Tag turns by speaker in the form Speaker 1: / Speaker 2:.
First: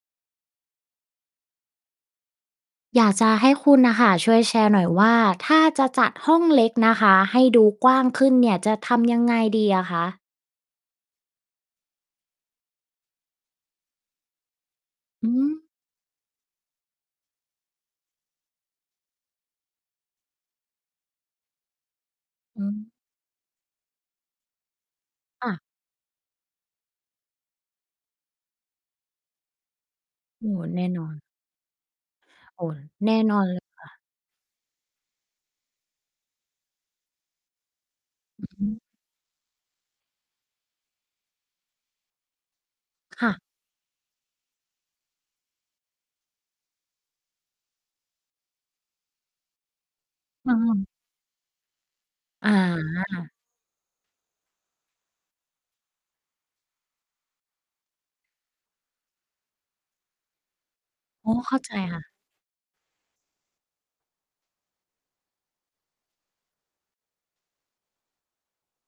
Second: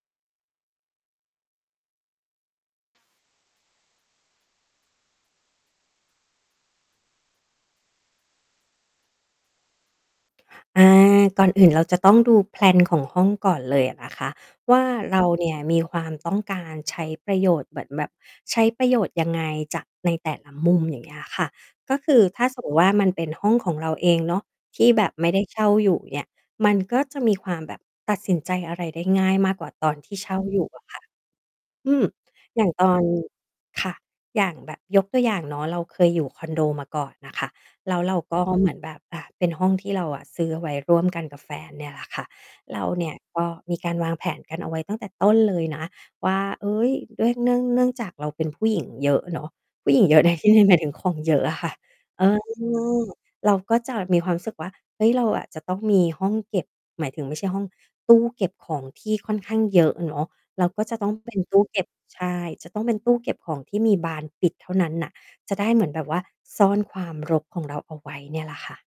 Speaker 1: อยากจะให้คุณน่ะค่ะ ช่วยแชร์หน่อยว่า ถ้าจะจัดห้องเล็กนะคะให้ดูกว้างขึ้นเนี่ย จะทำยังไงดีอะคะ?
Speaker 2: อา ก่อนอื่นเราจะต้องดู แพลน ของห้องก่อนเลยอะนะคะว่า เรา
Speaker 1: อื
Speaker 2: เนี่ย
Speaker 1: ม
Speaker 2: มีความต้องการใช้ประโยชน์เหมือนแบบใช้ประโยชน์ยังไงจากในแต่ละมุม อย่างเงี้ยค่ะ ก็คือถ้าส
Speaker 1: อ
Speaker 2: ม
Speaker 1: ื
Speaker 2: มุติว่า
Speaker 1: ม
Speaker 2: มันเป็นห้องของเราเองเนาะที่แบบไม่ได้
Speaker 1: ค่ะ
Speaker 2: เช่าอยู่ อย่างเงี้ย มันก็จะมีความแบบตัดสินใจอะไรได้ง่ายมากกว่าตอน ที่เช่า
Speaker 1: โอ้
Speaker 2: อย
Speaker 1: โฮ
Speaker 2: ู่
Speaker 1: แ
Speaker 2: อ
Speaker 1: น
Speaker 2: ะ
Speaker 1: ่
Speaker 2: ค่
Speaker 1: น
Speaker 2: ะ
Speaker 1: อน
Speaker 2: อืม
Speaker 1: โ
Speaker 2: อย
Speaker 1: อ
Speaker 2: ่
Speaker 1: ้
Speaker 2: าง ตอน
Speaker 1: แน่นอน เลยค
Speaker 2: ค
Speaker 1: ่
Speaker 2: ่
Speaker 1: ะ
Speaker 2: ะ อย่างแบบยกตัวอย่างเนาะ เราเคยอยู่คอนโดมาก่อนน่ะค่ะ แล้วเรา ก็
Speaker 1: อือฮ
Speaker 2: เหมือน
Speaker 1: ึ
Speaker 2: แบบ อ่า เป็นห้องที่เราอะซื้อเอาไว้ร่วมกันกับแฟนเนี่ยแหละค่ะ เราเนี่ย
Speaker 1: ค่
Speaker 2: ก
Speaker 1: ะ
Speaker 2: ็มีการวางแผนกันเอาไว้ตั้งแต่ต้นเลยนะ ว่า เฮ้ย ด้วย เนื่อง เนื่องจากเราเป็นผู้หญิง เยอะเนาะ ผู้หญิงเยอะในที่
Speaker 1: นั่
Speaker 2: น
Speaker 1: ง
Speaker 2: ี้
Speaker 1: ล
Speaker 2: หมาย
Speaker 1: ง
Speaker 2: ถึงของเยอะอะค่ะ เออ
Speaker 1: อา
Speaker 2: เราก็จะมีความรู้สึกว่า เฮ้ย เราอะจะต้องมีห้องเก็บ หมายถึงไม่ใช่ห้อง ตู้เก็บของที่ค่อนข้างเยอะ เนาะ แล้วก็จะต้อง
Speaker 1: โ
Speaker 2: เ
Speaker 1: อ
Speaker 2: ป
Speaker 1: ้
Speaker 2: ็น
Speaker 1: เข
Speaker 2: ต
Speaker 1: ้
Speaker 2: ู
Speaker 1: า
Speaker 2: ้
Speaker 1: ใจ
Speaker 2: เก็บ
Speaker 1: ค่ะ
Speaker 2: ใช่ จะต้องเป็นตู้เก็บของที่มีบานปิดเท่านั้นน่ะ จะได้เหมือนแบบว่าซ่อนความรกของเราเอาไว้เนี่ยล่ะค่ะ